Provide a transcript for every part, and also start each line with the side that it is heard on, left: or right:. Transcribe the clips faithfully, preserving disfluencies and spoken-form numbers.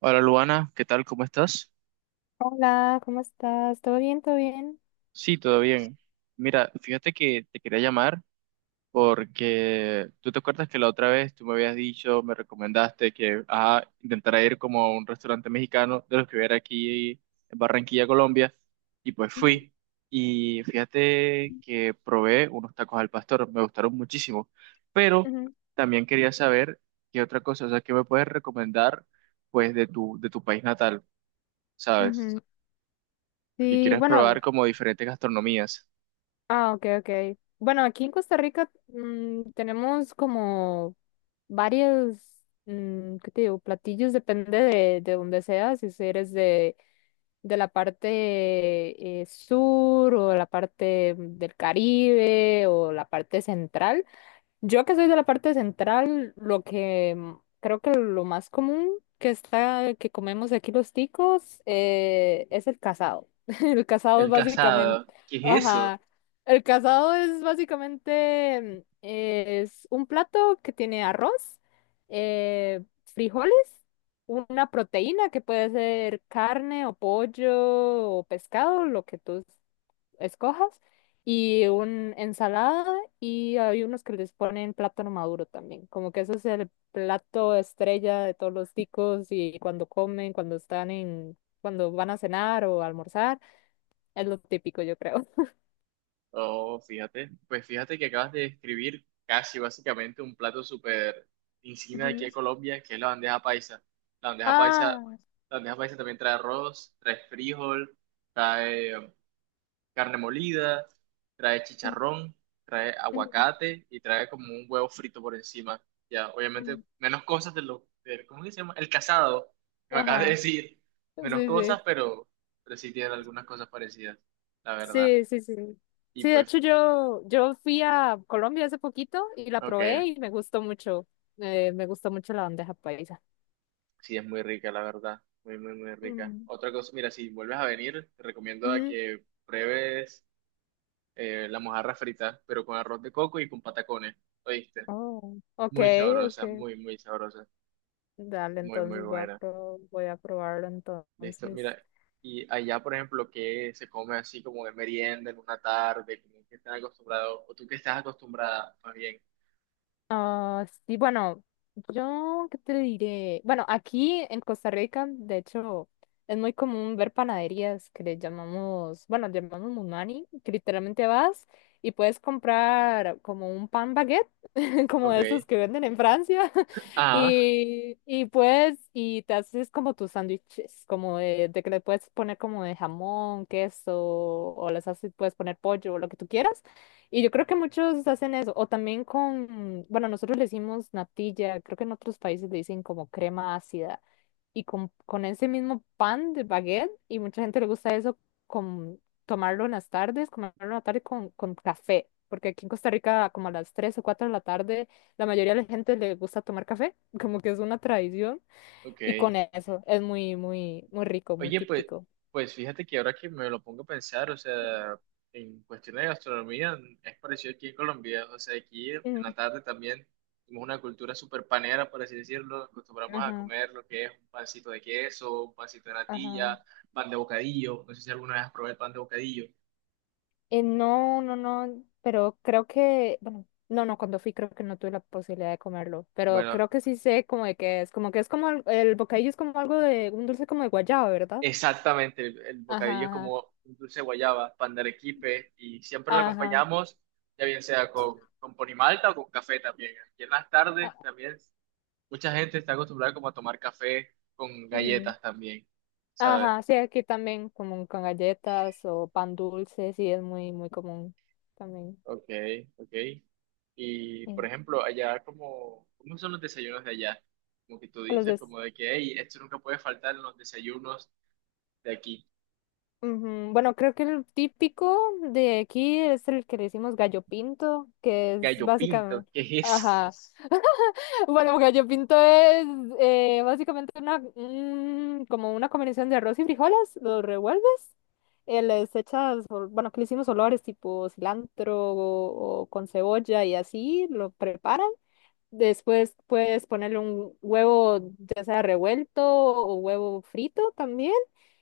right: Hola Luana, ¿qué tal? ¿Cómo estás?
left: Hola, ¿cómo estás? ¿Todo bien? ¿Todo bien?
right: Sí, todo bien. Mira, fíjate que te quería llamar porque tú te acuerdas que la otra vez tú me habías dicho, me recomendaste que ah, intentara ir como a un restaurante mexicano de los que hubiera aquí en Barranquilla, Colombia, y pues
left: Ujú,
right: fui. Y fíjate que probé unos tacos al pastor, me gustaron muchísimo, pero
left: ujú.
right: también quería saber qué otra cosa, o sea, qué me puedes recomendar pues de tu, de tu país natal, ¿sabes?
left: Ujú.
right: Porque
left: Sí,
right: quieres
left: bueno,
right: probar como diferentes gastronomías.
left: ah, ok, ok. Bueno, aquí en Costa Rica mm, tenemos como varios, mm, ¿qué te digo? Platillos, depende de, de donde seas, si eres de, de la parte eh, sur o la parte del Caribe o la parte central. Yo que soy de la parte central, lo que mm, creo que lo más común que está, que comemos aquí los ticos, eh, es el casado. El casado
right: El
left: es básicamente,
right: casado. ¿Qué es eso?
left: ajá, el casado es básicamente, mm, es un plato que tiene arroz, eh, frijoles, una proteína que puede ser carne o pollo o pescado, lo que tú escojas, y una ensalada, y hay unos que les ponen plátano maduro también, como que ese es el plato estrella de todos los ticos y cuando comen, cuando están en, cuando van a cenar o almorzar, es lo típico, yo creo.
right: Oh, fíjate, pues fíjate que acabas de describir casi básicamente un plato súper insignia de aquí
left: Ujú.
right: de Colombia, que es la bandeja paisa. La bandeja paisa,
left: Ah,
right: la bandeja paisa también trae arroz, trae frijol, trae carne molida, trae
left: ujú,
right: chicharrón, trae
left: ujú,
right: aguacate y trae como un huevo frito por encima. Ya, obviamente,
left: ujú.
right: menos cosas de lo, de- ¿cómo que se llama? El casado, que me acabas de
left: Ajá,
right: decir.
left: sí,
right: Menos cosas,
left: sí,
right: pero, pero sí tienen algunas cosas parecidas, la verdad.
left: sí, sí, sí.
right: Y
left: Sí, de
right: pues,
left: hecho yo, yo fui a Colombia hace poquito y la
right: ok,
left: probé y me gustó mucho, eh, me gustó mucho la bandeja paisa.
right: sí, es muy rica, la verdad. Muy, muy, muy rica.
left: Mm.
right: Otra cosa, mira, si vuelves a venir, te recomiendo a
left: Ujú.
right: que pruebes eh, la mojarra frita, pero con arroz de coco y con patacones, ¿oíste?
left: Oh, ok,
right: Muy sabrosa,
left: ok.
right: muy, muy sabrosa.
left: Dale,
right: Muy, muy
left: entonces voy a,
right: buena.
left: pro- voy a probarlo
right: Listo,
left: entonces.
right: mira, y allá, por ejemplo, que se come así como de merienda en una tarde, como que están acostumbrados, o tú que estás acostumbrada, más bien.
left: Ah, sí, bueno, yo qué te diré. Bueno, aquí en Costa Rica, de hecho, es muy común ver panaderías que le llamamos, bueno, le llamamos munani, que literalmente vas y puedes comprar como un pan baguette, como esos
right: Ok.
left: que venden en Francia,
right: Ah,
left: y, y puedes, y te haces como tus sándwiches, como de, de que le puedes poner como de jamón, queso, o les haces, puedes poner pollo, o lo que tú quieras. Y yo creo que muchos hacen eso, o también con, bueno, nosotros le decimos natilla, creo que en otros países le dicen como crema ácida, y con, con ese mismo pan de baguette, y mucha gente le gusta eso, con tomarlo en las tardes, comerlo en la tarde con, con café, porque aquí en Costa Rica como a las tres o cuatro de la tarde, la mayoría de la gente le gusta tomar café, como que es una tradición, y con
right: ok.
left: eso es muy, muy, muy rico, muy
right: Oye, pues,
left: típico.
right: pues fíjate que ahora que me lo pongo a pensar, o sea, en cuestiones de gastronomía, es parecido aquí en Colombia, o sea, aquí en
left: Mm.
right: la tarde también tenemos una cultura súper panera, por así decirlo, acostumbramos a
left: Ajá,
right: comer lo que es un pancito de queso, un pancito de
left: ajá.
right: natilla, pan de bocadillo, no sé si alguna vez has probado el pan de bocadillo.
left: Eh, no, no, no, pero creo que, bueno, no, no, cuando fui creo que no tuve la posibilidad de comerlo, pero
right: Bueno,
left: creo que sí sé como de qué es, como que es como al- el, bocadillo es como algo de, un dulce como de guayaba, ¿verdad?
right: exactamente, el, el bocadillo
left: Ajá,
right: es
left: ajá,
right: como un dulce de guayaba, pan de arequipe, y siempre lo
left: ajá,
right: acompañamos, ya bien sea con, con ponimalta o con café también. Aquí en las tardes
left: ah,
right: también mucha gente está acostumbrada como a tomar café con
left: ujú.
right: galletas también, ¿sabes?
left: Ajá, sí, aquí también como con galletas o pan dulce, sí, es muy, muy común también.
right: Ok, ok. Y, por
left: Sí.
right: ejemplo, allá como, ¿cómo son los desayunos de allá? Como que tú
left: Los
right: dices
left: des-
right: como de que, hey, esto nunca puede faltar en los desayunos de aquí.
left: Ujú. Bueno, creo que el típico de aquí es el que le decimos gallo pinto, que es
right: Gallo pinto,
left: básicamente...
right: ¿qué es
left: Ajá.
right: eso?
left: Bueno, porque yo pinto es eh, básicamente una, un- como una combinación de arroz y frijoles, los revuelves, eh, les echas, ol- bueno, que le hicimos olores tipo cilantro o, o con cebolla y así, lo preparan. Después puedes ponerle un huevo, ya sea revuelto o huevo frito también.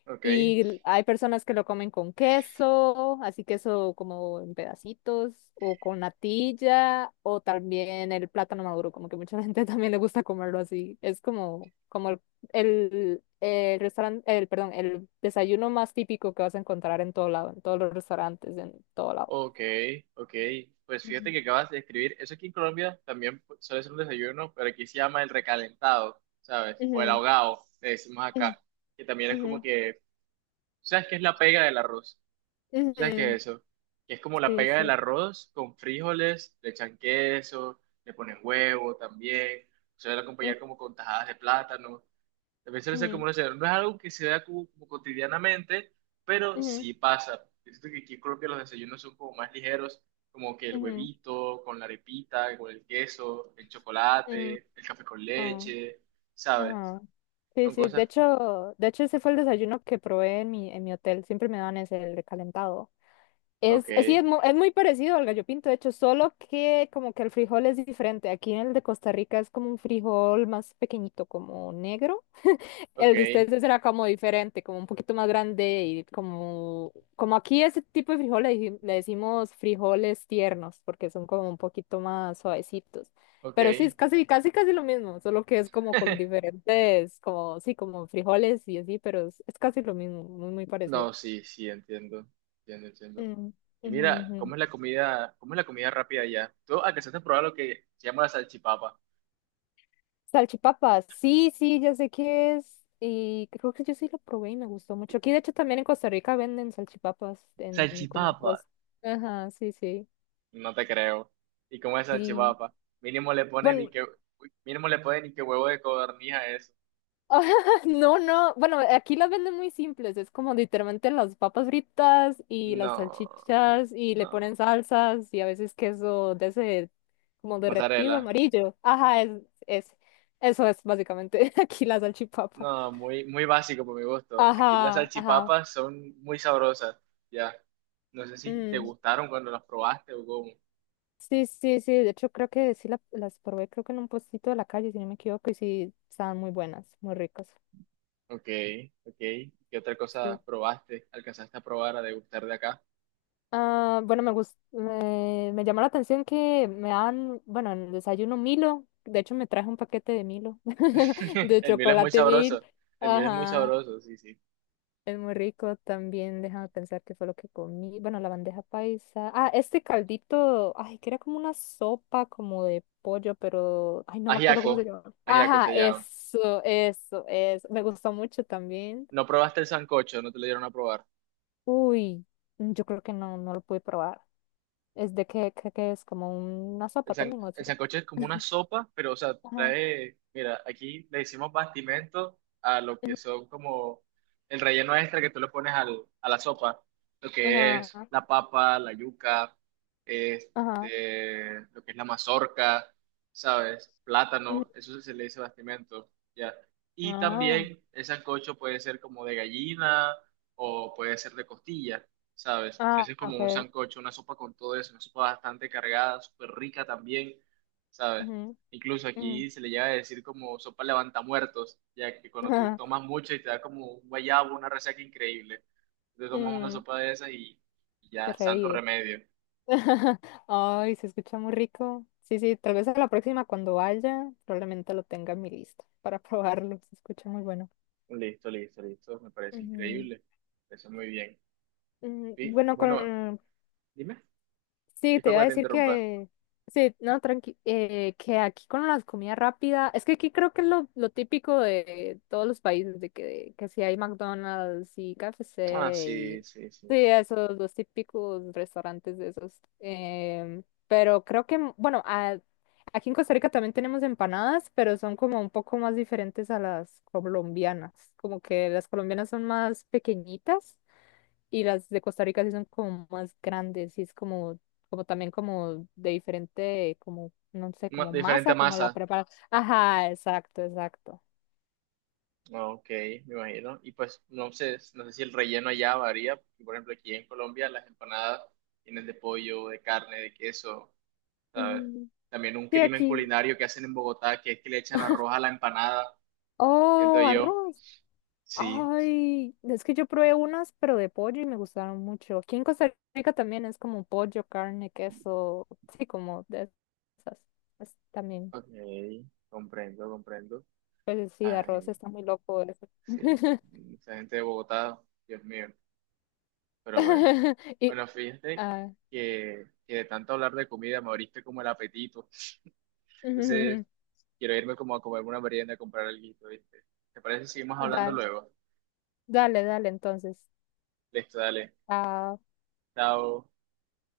right: Ok.
left: Y hay personas que lo comen con queso, así queso como en pedacitos, o con natilla, o también el plátano maduro, como que mucha gente también le gusta comerlo así. Es como, como el, el, el, restaurante, el, perdón, el desayuno más típico que vas a encontrar en todo lado, en todos los restaurantes, en todo lado.
right: Ok, ok. Pues
left: Ujú.
right: fíjate que acabas de escribir, eso aquí en Colombia también pu- suele ser un desayuno, pero aquí se llama el recalentado, ¿sabes? O el
left: Ujú,
right: ahogado, le decimos acá, que también es como
left: ujú,
right: que, ¿tú sabes qué es la pega del arroz?
left: ujú,
right: ¿Tú sabes qué
left: ujú.
right: es eso? Que es como la
left: Sí,
right: pega del
left: sí.
right: arroz con frijoles, le echan queso, le ponen huevo también, suele
left: Ujú,
right: acompañar como con tajadas de plátano. La violencia es como una señal. No es algo que se da como, como cotidianamente, pero
left: ujú,
right: sí pasa. Siento que aquí creo que los desayunos son como más ligeros, como que el
left: ujú,
right: huevito con la arepita, con el queso, el
left: ujú, ujú.
right: chocolate, el café con
left: Ah.
right: leche, ¿sabes?
left: Ajá. Sí,
right: Son
left: sí, de
right: cosas...
left: hecho, de hecho ese fue el desayuno que probé en mi, en mi hotel, siempre me dan ese, el recalentado.
right: Ok,
left: Es, es, sí, es, mu- es muy parecido al gallo pinto, de hecho, solo que como que el frijol es diferente. Aquí en el de Costa Rica es como un frijol más pequeñito, como negro. El de
right: ok,
left: ustedes será como diferente, como un poquito más grande y como, como aquí ese tipo de frijoles le, le decimos frijoles tiernos porque son como un poquito más suavecitos.
right: ok.
left: Pero sí, es casi, casi, casi lo mismo, solo que es como con diferentes, como, sí, como frijoles y así, pero es, es casi lo mismo, muy, muy parecido.
right: No, sí, sí, entiendo, entiendo, entiendo.
left: Mm,
right: Y
left: ujú,
right: mira, ¿cómo
left: ujú.
right: es la comida, cómo es la comida rápida allá? Tú alcanzaste a probar lo que se llama la salchipapa.
left: Salchipapa, sí, sí, ya sé qué es. Y creo que yo sí lo probé y me gustó mucho. Aquí, de hecho, también en Costa Rica venden salchipapas en como
right: Salchipapa,
left: pues. Ajá, sí, sí.
right: no te creo. ¿Y cómo es
left: Sí.
right: salchipapa? Mínimo le ponen ni
left: Bueno,
right: que, uy, mínimo le ponen ni que huevo de codorniz a eso.
left: no, no. Bueno, aquí las venden muy simples. Es como literalmente las papas fritas y las
right: No,
left: salchichas y le ponen
right: no.
left: salsas y a veces queso de ese como derretido
right: Mozzarella.
left: amarillo. Ajá, es, es, eso es básicamente aquí la salchipapa.
right: No, muy, muy básico por mi gusto. Aquí las
left: Ajá, ajá.
right: salchipapas son muy sabrosas. Ya. No sé si te
left: mm,
right: gustaron cuando las probaste o cómo.
left: Sí, sí, sí. De hecho, creo que sí la- las probé, creo que en un puestito de la calle, si no me equivoco, y sí, estaban muy buenas, muy ricas.
right: Ok, ok. ¿Qué otra
left: Sí.
right: cosa probaste? ¿Alcanzaste a probar a degustar de acá?
left: Ah, bueno, me gusta, me, me llamó la atención que me dan, bueno, en el desayuno Milo. De hecho, me traje un paquete de Milo, de
right: El miel es muy
left: chocolate Mil.
right: sabroso. El miel es muy
left: Ajá,
right: sabroso, sí, sí.
left: es muy rico también. Déjame pensar qué fue lo que comí. Bueno, la bandeja paisa. Ah, este caldito, ay, que era como una sopa como de pollo, pero, ay, no me acuerdo cómo se
right: Ajiaco.
left: llama.
right: Ajiaco
left: Ajá,
right: se llama.
left: eso, eso, eso. Me gustó mucho también.
right: No probaste el sancocho, no te lo dieron a probar.
left: Uy, yo creo que no, no lo pude probar. Es de que, que, que es como una
right: El,
left: sopa
right: san-
left: también, o
right: el
left: etcétera.
right: sancocho es como una sopa, pero, o sea,
left: Ajá.
right: trae, mira, aquí le decimos bastimento a lo que
left: Ujú.
right: son como el relleno extra que tú le pones al, a la sopa, lo que
left: Ajá.
right: es la papa, la yuca,
left: Ajá.
right: este, lo que es la mazorca, ¿sabes?
left: Ujú.
right: Plátano, eso se le dice bastimento, ¿ya? Y
left: Ah,
right: también el sancocho puede ser como de gallina o puede ser de costilla. ¿Sabes?
left: ah,
right: Ese es como un
left: ok.
right: sancocho, una sopa con todo eso, una sopa bastante cargada, súper rica también, ¿sabes?
left: Ujú,
right: Incluso
left: ujú,
right: aquí se le llega a decir como sopa levantamuertos, ya que cuando tú
left: ajá,
right: tomas mucho y te da como un guayabo, una resaca increíble, te tomas una
left: mm.
right: sopa de esas y, y
left: Te
right: ya, santo
left: revive.
right: remedio.
left: Ay, se escucha muy rico. Sí, sí, tal vez a la próxima cuando vaya, probablemente lo tenga en mi lista para probarlo. Se escucha muy bueno.
right: Listo, listo, listo, me parece
left: Ujú,
right: increíble, eso muy bien.
left: ujú.
right: Y,
left: Bueno,
right: bueno,
left: con.
right: dime,
left: Sí, te
right: disculpa
left: iba a
right: que te
left: decir
right: interrumpa.
left: que, sí, no, tranqui, eh, que aquí con las comidas rápidas, es que aquí creo que es lo, lo típico de todos los países, de que, que si hay McDonald's y
right: Ah,
left: K F C
right: sí,
left: y,
right: sí, sí.
left: sí, esos, los típicos restaurantes de esos. Em, pero creo que, bueno, a- aquí en Costa Rica también tenemos empanadas, pero son como un poco más diferentes a las colombianas, como que las colombianas son más pequeñitas y las de Costa Rica sí son como más grandes y es como, como también como de diferente, como, no sé,
right: Ma-
left: como
right: diferente
left: masa, como la
right: masa.
left: preparan. Ajá, exacto, exacto.
right: Ah, ok, me imagino. Y pues no sé, no sé si el relleno allá varía. Porque, por ejemplo, aquí en Colombia las empanadas tienen de pollo, de carne, de queso, ¿sabes?
left: Mm.
right: También un
left: Sí,
right: crimen
left: aquí.
right: culinario que hacen en Bogotá, que es que le echan arroz a la empanada, siento
left: Oh,
right: yo.
left: arroz.
right: Sí,
left: Ay, es que yo probé unas, pero de pollo y me gustaron mucho. Aquí en Costa Rica también es como pollo, carne, queso, sí, como de esas. Es también,
right: ok, comprendo, comprendo.
left: pues sí, de arroz
right: Ay,
left: está muy loco eso.
right: sí, esa gente de Bogotá, Dios mío. Pero bueno,
left: Y,
right: bueno, fíjate
left: ah,
right: que, que de tanto hablar de comida me abriste como el apetito. Entonces... Quiero irme como a comer una merienda, a comprar algo, ¿viste? ¿Te parece si seguimos hablando
left: dale.
right: luego?
left: Dale, dale, entonces.
right: Listo, dale.
left: Ah,
right: Chao.